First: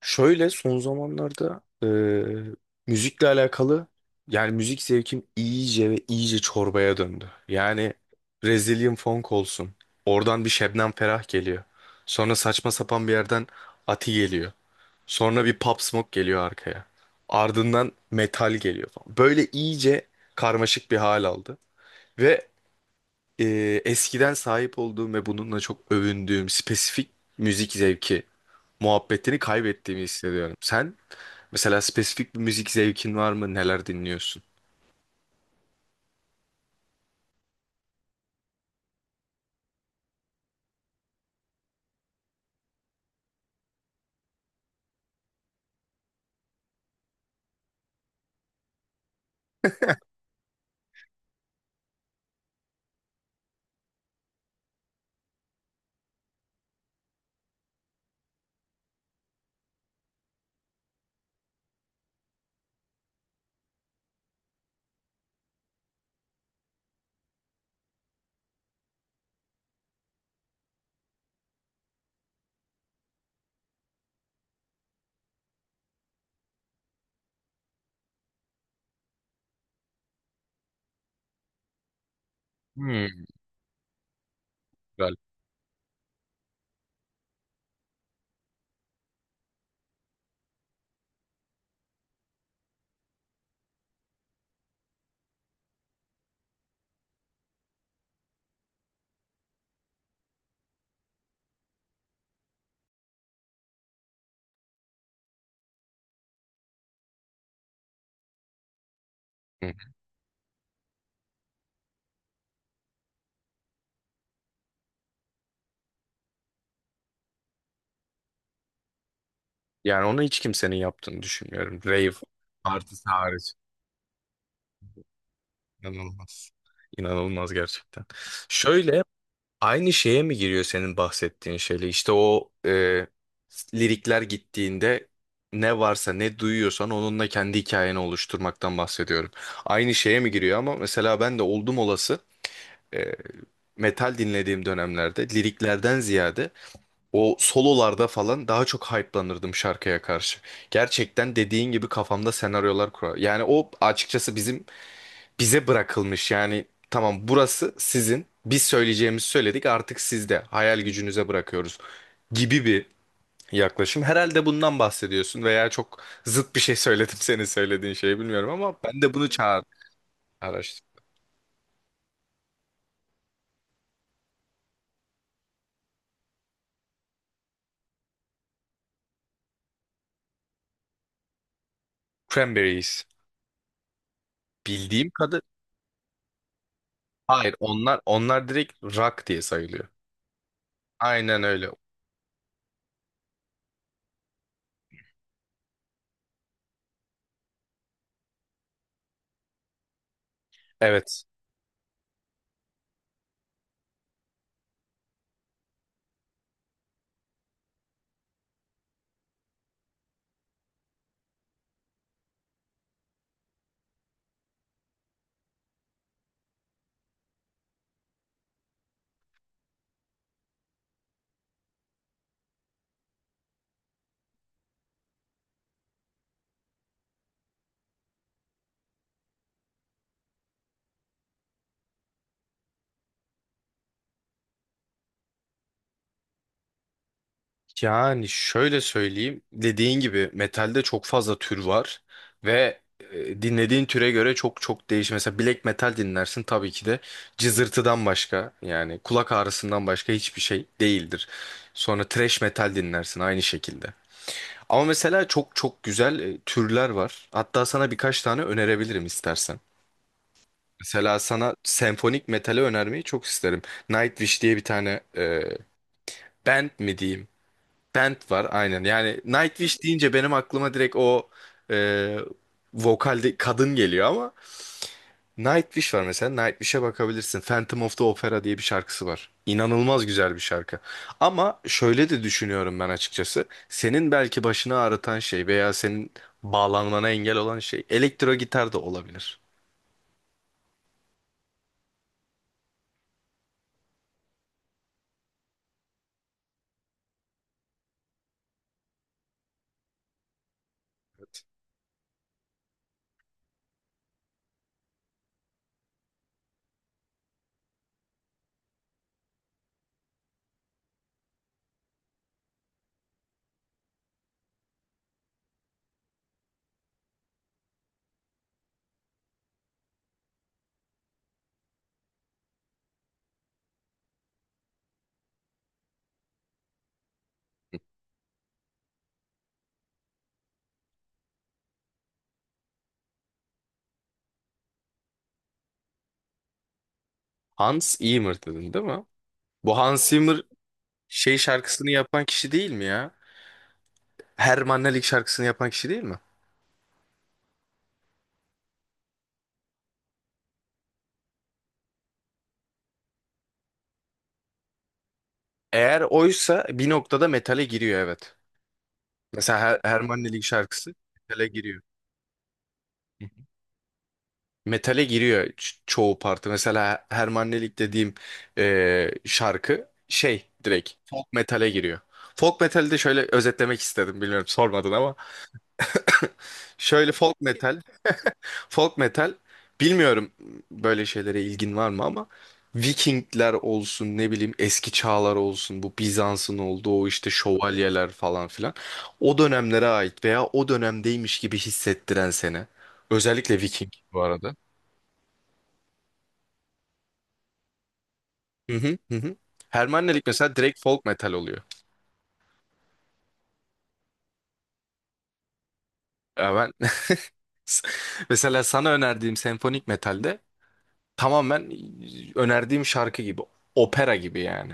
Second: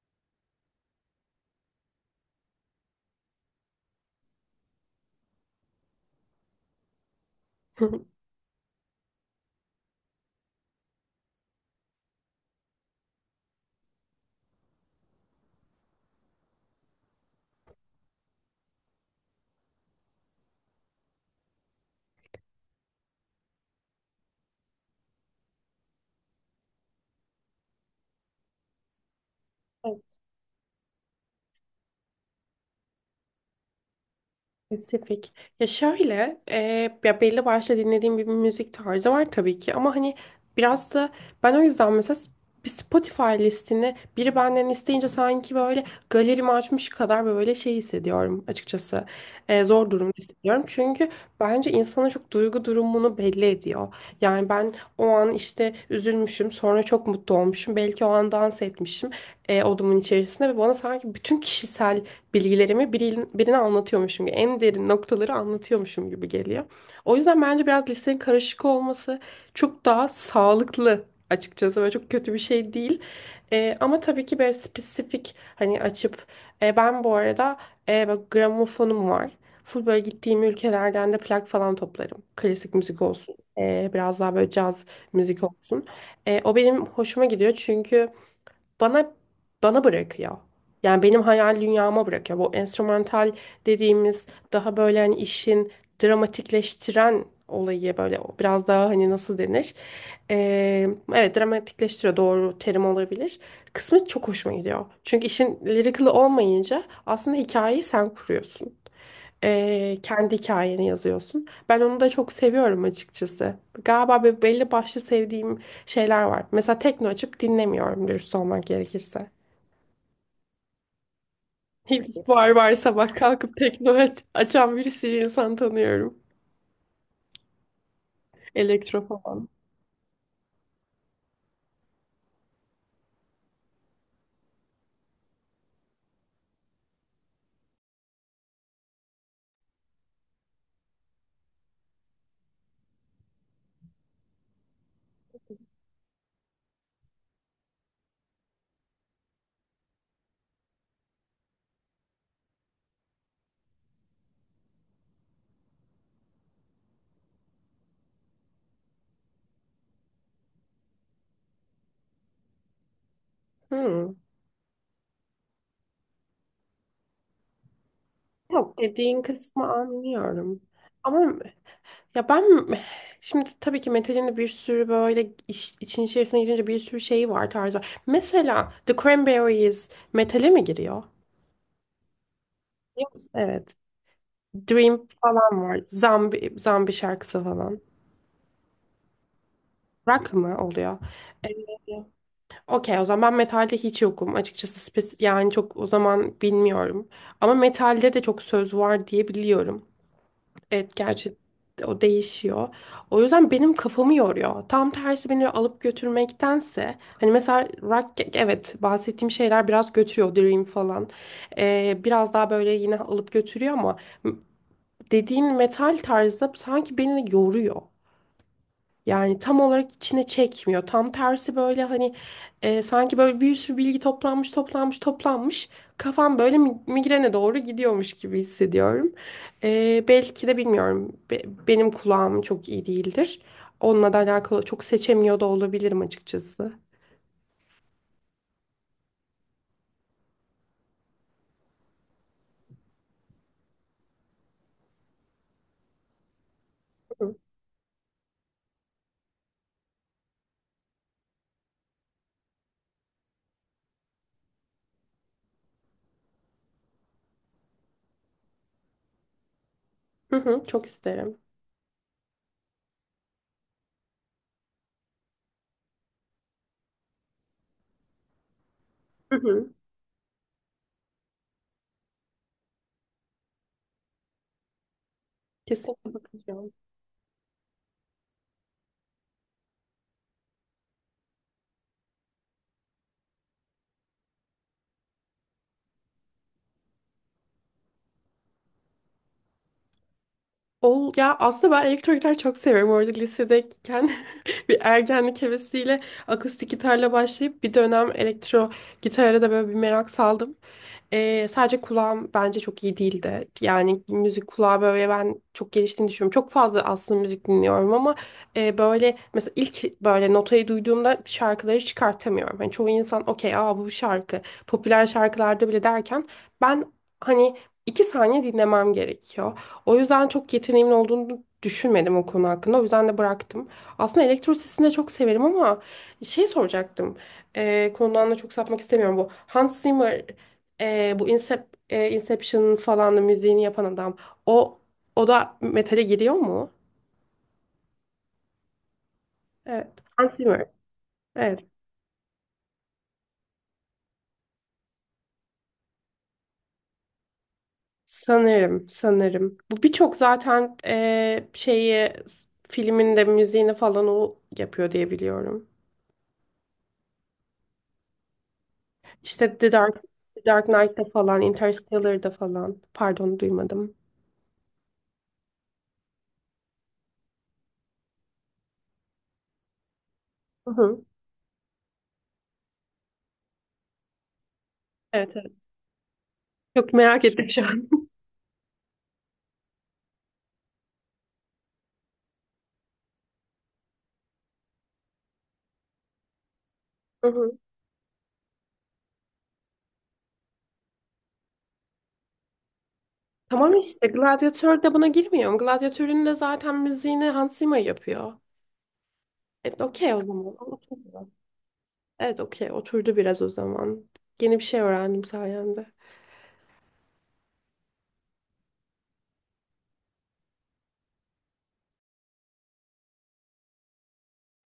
Şöyle son zamanlarda müzikle alakalı yani müzik zevkim iyice ve iyice çorbaya döndü. Yani Brazilian funk olsun. Oradan bir Şebnem Ferah geliyor. Sonra saçma sapan bir yerden Ati geliyor. Sonra bir Pop Smoke geliyor arkaya. Ardından metal geliyor falan. Böyle iyice karmaşık bir hal aldı. Ve e, eskiden sahip olduğum ve bununla çok övündüğüm spesifik müzik zevki muhabbetini Evet, kaybettiğimi hissediyorum. Sen? Mesela spesifik bir müzik zevkin var mı? Neler dinliyorsun? spesifik. Ya şöyle, ya belli başlı dinlediğim bir müzik tarzı var tabii ki ama hani biraz da ben o yüzden mesela bir Spotify listini biri benden isteyince sanki böyle galerimi açmış kadar böyle şey hissediyorum açıkçası. Zor durumda hissediyorum. Çünkü bence insanın çok duygu durumunu belli ediyor. Yani ben o an işte üzülmüşüm, sonra çok mutlu olmuşum. Belki o an dans etmişim odamın içerisinde ve bana sanki bütün bilgilerimi birine anlatıyormuşum gibi, en derin noktaları anlatıyormuşum gibi geliyor. O yüzden bence biraz lisenin karışık olması çok daha sağlıklı açıkçası ve çok kötü bir şey değil. Ama tabii ki böyle spesifik hani açıp ben bu arada böyle gramofonum var. Full böyle gittiğim ülkelerden de plak falan toplarım. Klasik müzik Hmm, olsun. Biraz daha böyle caz güzel. müzik olsun. O benim hoşuma gidiyor çünkü bana bana bırakıyor. Yani benim hayal dünyama bırakıyor. Bu enstrümantal dediğimiz daha böyle hani işin dramatikleştiren olayı böyle biraz daha hani nasıl denir? Ee, evet, dramatikleştiriyor doğru terim olabilir. Kısmı çok hoşuma gidiyor. Çünkü işin lirikli olmayınca aslında hikayeyi sen kuruyorsun. Hı. Kendi hikayeni yazıyorsun. Ben onu da çok seviyorum açıkçası. Galiba belli başlı sevdiğim şeyler var. Mesela tekno açıp dinlemiyorum dürüst olmak gerekirse. Yani onu hiç kimsenin yaptığını düşünmüyorum. Hep Rave var var partisi sabah hariç. kalkıp tekno açan bir sürü insan tanıyorum. İnanılmaz. İnanılmaz gerçekten. Elektro Şöyle falan. aynı şeye mi giriyor senin bahsettiğin şeyle? İşte o lirikler gittiğinde ne varsa ne duyuyorsan onunla kendi hikayeni oluşturmaktan bahsediyorum. Aynı şeye mi giriyor ama mesela ben de oldum olası e, metal dinlediğim dönemlerde liriklerden ziyade o sololarda falan daha çok hype'lanırdım şarkıya karşı. Gerçekten dediğin gibi kafamda senaryolar kurar. Yani o açıkçası bizim bize bırakılmış. Yani tamam burası sizin. Biz söyleyeceğimizi söyledik artık sizde. Hayal gücünüze bırakıyoruz gibi bir yaklaşım. Hmm. Herhalde bundan bahsediyorsun veya çok zıt bir şey söyledim senin söylediğin şeyi bilmiyorum ama Yok, ben de dediğin bunu çağır kısmı anlıyorum. araştırdım. Ama ya ben şimdi tabii ki metalin de bir sürü böyle için içerisine girince bir sürü şeyi var tarzı. Mesela The Cranberries metale mi giriyor? Cranberries. Yok. Evet. Dream Bildiğim kadı. falan var. Zambi şarkısı Hayır falan. onlar direkt rock diye sayılıyor. Rock mı oluyor? Aynen Ee, öyle. Okey, o zaman ben metalde hiç yokum. Açıkçası yani çok, o zaman bilmiyorum. Ama metalde de çok söz var diye biliyorum. Evet, Evet. gerçi o değişiyor. O yüzden benim kafamı yoruyor. Tam tersi beni alıp götürmektense hani mesela rock, evet bahsettiğim şeyler biraz götürüyor, Dream falan. Biraz daha böyle yine alıp götürüyor ama dediğin metal tarzı sanki beni yoruyor. Yani tam olarak içine çekmiyor. Tam tersi böyle hani sanki böyle bir sürü bilgi toplanmış, toplanmış, toplanmış. Kafam böyle migrene doğru gidiyormuş gibi hissediyorum. Belki de bilmiyorum. Benim kulağım çok iyi değildir. Onunla da alakalı çok seçemiyor da olabilirim açıkçası. Yani şöyle söyleyeyim, dediğin gibi metalde çok fazla tür var ve dinlediğin türe göre çok çok değişir. Mesela black metal dinlersin tabii ki de cızırtıdan başka yani kulak ağrısından başka hiçbir şey değildir. Sonra thrash metal dinlersin aynı şekilde. Ama mesela çok çok güzel türler var. Hatta sana birkaç tane önerebilirim istersen. Hı hı, çok Mesela isterim. sana senfonik metali önermeyi çok isterim. Nightwish diye bir tane band mi diyeyim? Band var aynen. Yani Hı hı. Nightwish deyince benim aklıma direkt o e, vokalde kadın geliyor ama Nightwish var Kesinlikle mesela. bakacağım. Nightwish'e bakabilirsin. Phantom of the Opera diye bir şarkısı var. İnanılmaz güzel bir şarkı. Ama şöyle de düşünüyorum ben açıkçası. Senin belki başını ağrıtan şey veya senin bağlanmana engel olan şey elektro gitar da olabilir. Ya aslında ben elektro gitar çok seviyorum. Orada lisedeyken bir ergenlik hevesiyle akustik gitarla başlayıp bir dönem elektro gitara da böyle bir merak saldım. Sadece kulağım bence çok iyi değildi. Yani müzik kulağı böyle ben çok geliştiğini düşünüyorum. Çok fazla aslında müzik dinliyorum ama böyle mesela ilk böyle notayı duyduğumda şarkıları çıkartamıyorum. Hani çoğu insan okey, aa bu şarkı popüler şarkılarda bile derken ben hani iki saniye dinlemem gerekiyor. O yüzden çok yeteneğimin olduğunu düşünmedim o konu hakkında. O yüzden de bıraktım. Aslında elektro sesini de çok severim ama şey soracaktım. Konudan da çok sapmak istemiyorum. Bu Hans Zimmer, e, bu Incep, Inception falan da müziğini yapan adam. O o da metale giriyor mu? Hans Zimmer dedin değil mi? Bu Evet. Hans Hans Zimmer Zimmer. şey Evet. şarkısını yapan kişi değil mi ya? Hermann Ellik şarkısını yapan kişi değil mi? Sanırım, sanırım. Bu birçok zaten şeyi filminde müziğini falan o yapıyor diye biliyorum. Eğer oysa bir noktada metale giriyor evet. İşte Mesela Her Hermannelik The Dark şarkısı Knight'da falan, metale giriyor. Interstellar'da falan. Pardon, duymadım. Metale giriyor çoğu parti. Mesela Hermannelik dediğim şarkı şey Hı direkt hı. folk metale giriyor. Folk metali de şöyle özetlemek istedim. Bilmiyorum sormadın ama. Evet, evet. Çok Şöyle merak folk ettim şu metal an. Folk metal bilmiyorum böyle şeylere ilgin var mı ama Vikingler olsun ne bileyim eski çağlar olsun bu Bizans'ın olduğu o Hı işte hı. şövalyeler falan filan o dönemlere ait veya o dönemdeymiş gibi hissettiren seni. Özellikle Tamam, Viking işte bu arada. Gladiator da buna girmiyor mu? Gladiator'un da zaten müziğini Hans Zimmer yapıyor. Hı hı hı hı. Evet, okey o Hermannelik zaman. mesela direkt folk Oturdu. metal oluyor. Evet, okey. Oturdu biraz o zaman. Yeni bir şey öğrendim sayende. Ya ben mesela sana önerdiğim senfonik metalde tamamen önerdiğim şarkı gibi opera gibi yani.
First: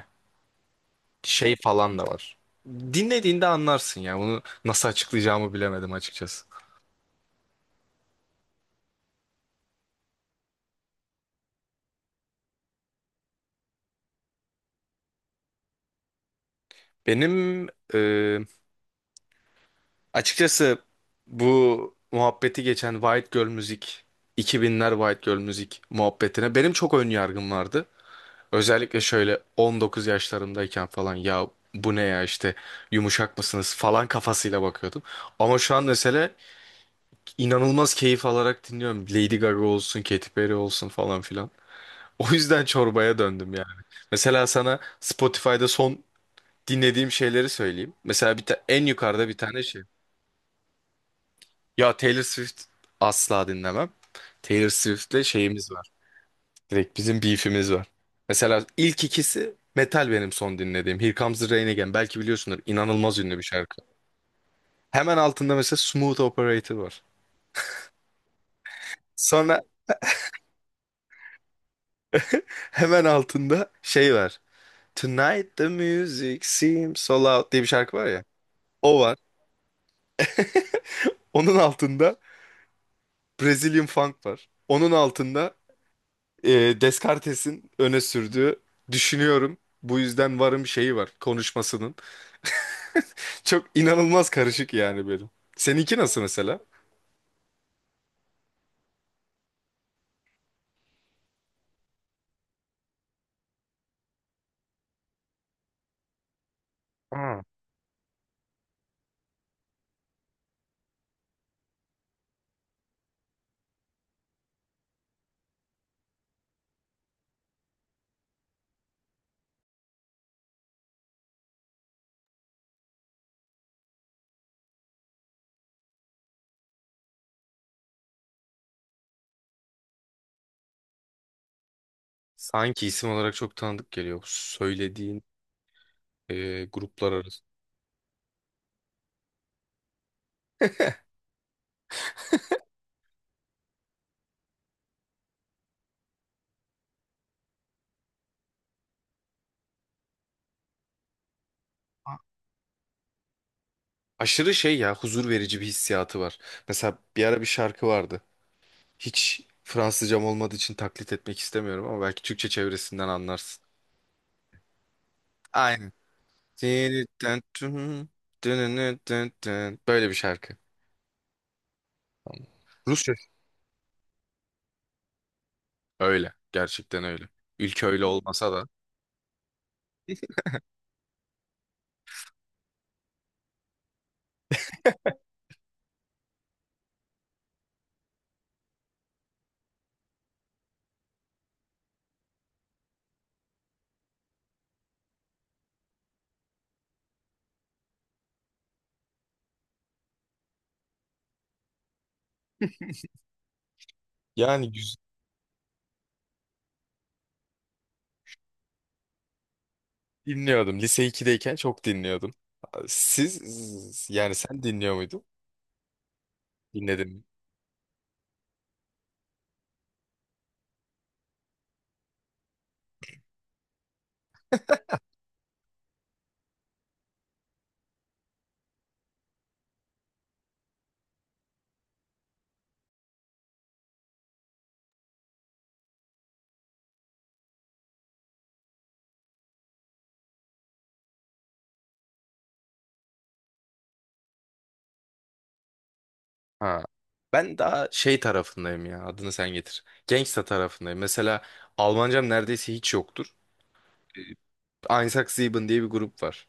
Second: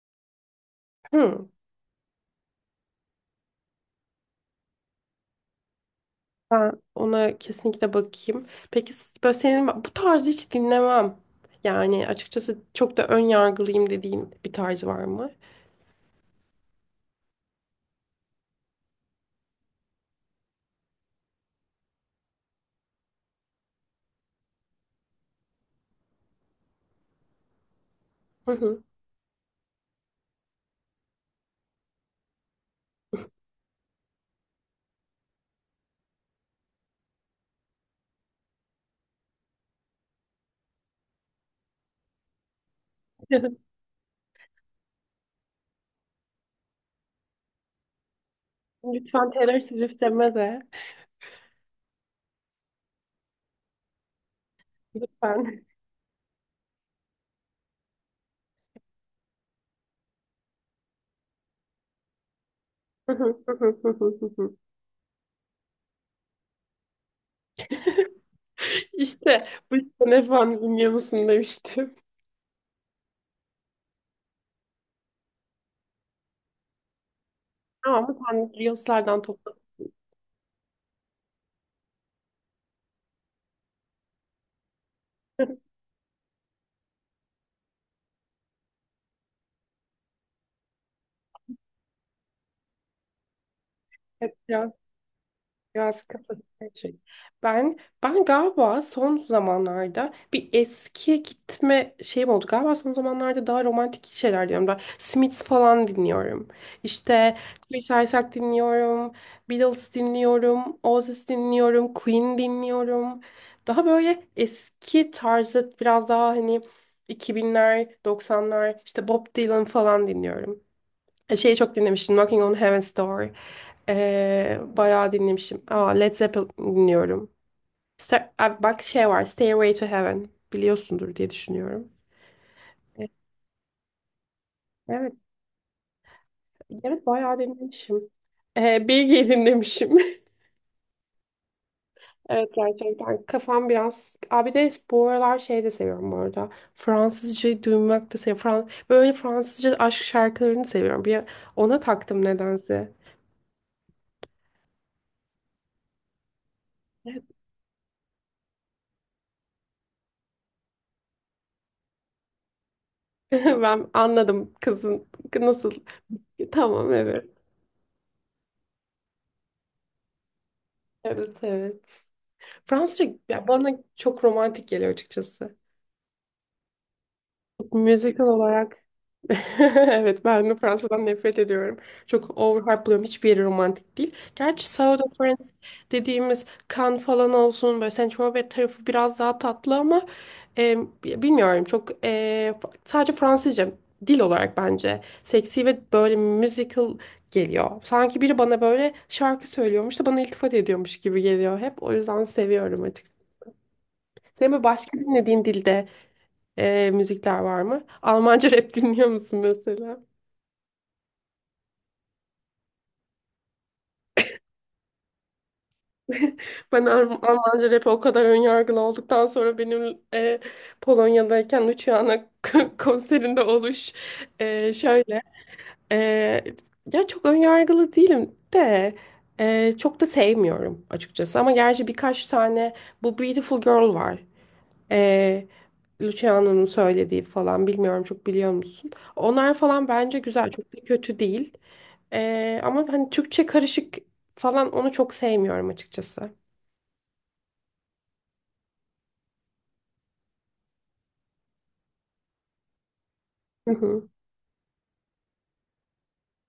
Hı. Şey falan da var. Dinlediğinde anlarsın ya. Bunu nasıl açıklayacağımı bilemedim açıkçası. Ben ona kesinlikle bakayım. Peki böyle senin bu tarzı hiç dinlemem, yani açıkçası çok da ön yargılıyım dediğin bir tarz var mı? Benim e, açıkçası bu muhabbeti geçen White Girl müzik, 2000'ler White Girl müzik muhabbetine benim çok ön yargım vardı. Hı hı. Özellikle şöyle 19 yaşlarımdayken falan ya bu ne ya işte yumuşak mısınız falan kafasıyla bakıyordum. Ama şu an mesela inanılmaz keyif alarak dinliyorum. Lady Gaga olsun, Katy Perry olsun falan filan. O yüzden çorbaya döndüm yani. Mesela sana Spotify'da son dinlediğim şeyleri söyleyeyim. Mesela en yukarıda Lütfen bir Taylor tane şey. Swift deme de. Ya Taylor Swift asla dinlemem. Taylor Swift'le Lütfen. şeyimiz var. Direkt bizim beef'imiz var. Mesela ilk ikisi metal benim son dinlediğim. Here Comes the Rain Again. Belki biliyorsundur. İnanılmaz ünlü bir şarkı. Hemen altında mesela Smooth Operator var. İşte Sonra bu sene falan dinliyor musun demiştim. hemen altında şey var. Tonight the music seems so loud diye bir şarkı Ama var ya. sen O var. Reels'lerden topladın. Onun altında Brazilian Funk var. Onun altında Descartes'in öne sürdüğü düşünüyorum bu yüzden varım şeyi var konuşmasının. Çok inanılmaz Evet ya. karışık yani benim. Seninki Biraz nasıl kafası mesela? karışık. Ben ben galiba son zamanlarda bir eskiye gitme şeyim oldu. Galiba son zamanlarda daha romantik şeyler diyorum. Ben Smiths falan dinliyorum. İşte Aa. Chris Isaak dinliyorum. Beatles dinliyorum. Oasis dinliyorum. Queen dinliyorum. Daha böyle eski tarzı biraz daha hani 2000'ler, 90'lar işte Bob Dylan falan dinliyorum. Şeyi çok dinlemiştim. Knocking on Heaven's Door. Bayağı dinlemişim. Aa, Led Zeppelin dinliyorum. Aa, bak şey var. Stairway to Heaven. Biliyorsundur diye düşünüyorum. Sanki E, isim olarak çok tanıdık geliyor bu Evet. söylediğin Evet, gruplar bayağı arası. dinlemişim. Bilge'yi dinlemişim. Evet, gerçekten kafam biraz... Abi de bu aralar şey de seviyorum bu arada. Fransızca duymak da seviyorum. Böyle Fransızca aşk şarkılarını seviyorum. Bir ona taktım nedense. Aşırı şey ya huzur verici bir hissiyatı var. Mesela bir ara bir şarkı vardı. Hiç Fransızcam olmadığı için taklit etmek istemiyorum ama belki Türkçe çevresinden anlarsın. Ben anladım kızın nasıl. Aynen. Tamam, Böyle evet. bir şarkı. Evet, evet. Tamam. Rusça. Fransızca ya bana çok romantik geliyor açıkçası. Öyle. Gerçekten öyle. Ülke öyle Müzikal olmasa da. olarak evet, ben de Fransa'dan nefret ediyorum. Çok overhype buluyorum. Hiçbir yeri romantik değil. Gerçi South of France dediğimiz Cannes falan olsun, böyle Saint Tropez tarafı biraz daha tatlı ama e, bilmiyorum, çok sadece Fransızca dil olarak bence seksi ve böyle musical geliyor. Sanki biri bana böyle şarkı söylüyormuş da bana iltifat ediyormuş gibi geliyor hep. O yüzden seviyorum açıkçası. Senin böyle Yani başka dinlediğin dilde müzikler var mı? Almanca rap dinliyor musun mesela? dinliyordum. Lise iki'deyken çok dinliyordum. Siz yani sen dinliyor muydun? Ben Dinledim mi? Almanca rap'e o kadar önyargılı olduktan sonra benim Polonya'dayken Luciana konserinde şöyle e, ya çok önyargılı değilim de çok da sevmiyorum açıkçası ama gerçi birkaç tane bu Beautiful Girl var. E, Luciano'nun söylediği falan bilmiyorum, çok biliyor musun? Onlar falan bence güzel, çok da kötü değil. Ama hani Türkçe karışık falan, onu çok sevmiyorum açıkçası. Ha. Ben daha şey tarafındayım ya. Adını sen getir. Gangsta tarafındayım. Mesela Almancam neredeyse hiç yoktur. Hı hı. Einsatzleben diye bir grup var.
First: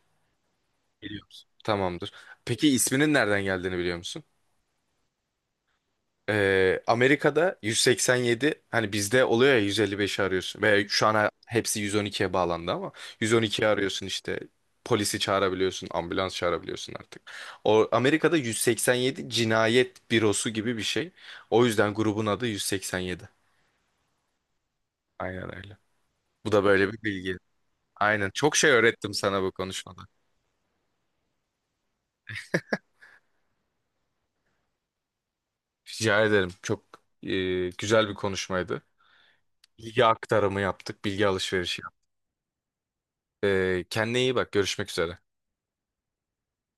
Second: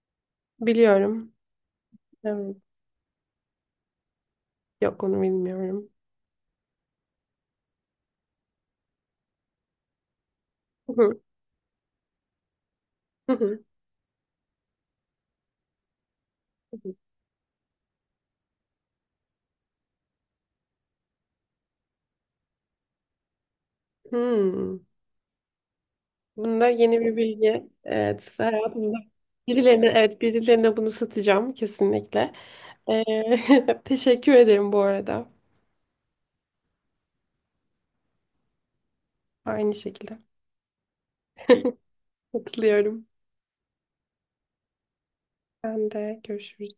Biliyor Biliyorum. musun? Tamamdır. Evet. Peki isminin nereden geldiğini biliyor musun? Yok, onu bilmiyorum. Amerika'da 187 hani bizde oluyor ya 155'i arıyorsun ve Hı şu hı. an hepsi 112'ye bağlandı ama Hı hı. 112'yi arıyorsun işte polisi çağırabiliyorsun ambulans çağırabiliyorsun artık. O Amerika'da 187 cinayet bürosu gibi bir şey. O yüzden grubun adı 187. Hmm. Aynen öyle. Bu da Bunda böyle yeni bir bir bilgi. bilgi. Aynen Evet, çok şey hayatımda öğrettim sana bu birilerine, konuşmada. evet, birilerine bunu satacağım kesinlikle. Teşekkür ederim bu arada. Rica ederim. Çok güzel bir konuşmaydı. Aynı Bilgi şekilde. aktarımı yaptık, bilgi alışverişi yaptık. Katılıyorum. Kendine iyi bak. Görüşmek üzere. Ben de görüşürüz.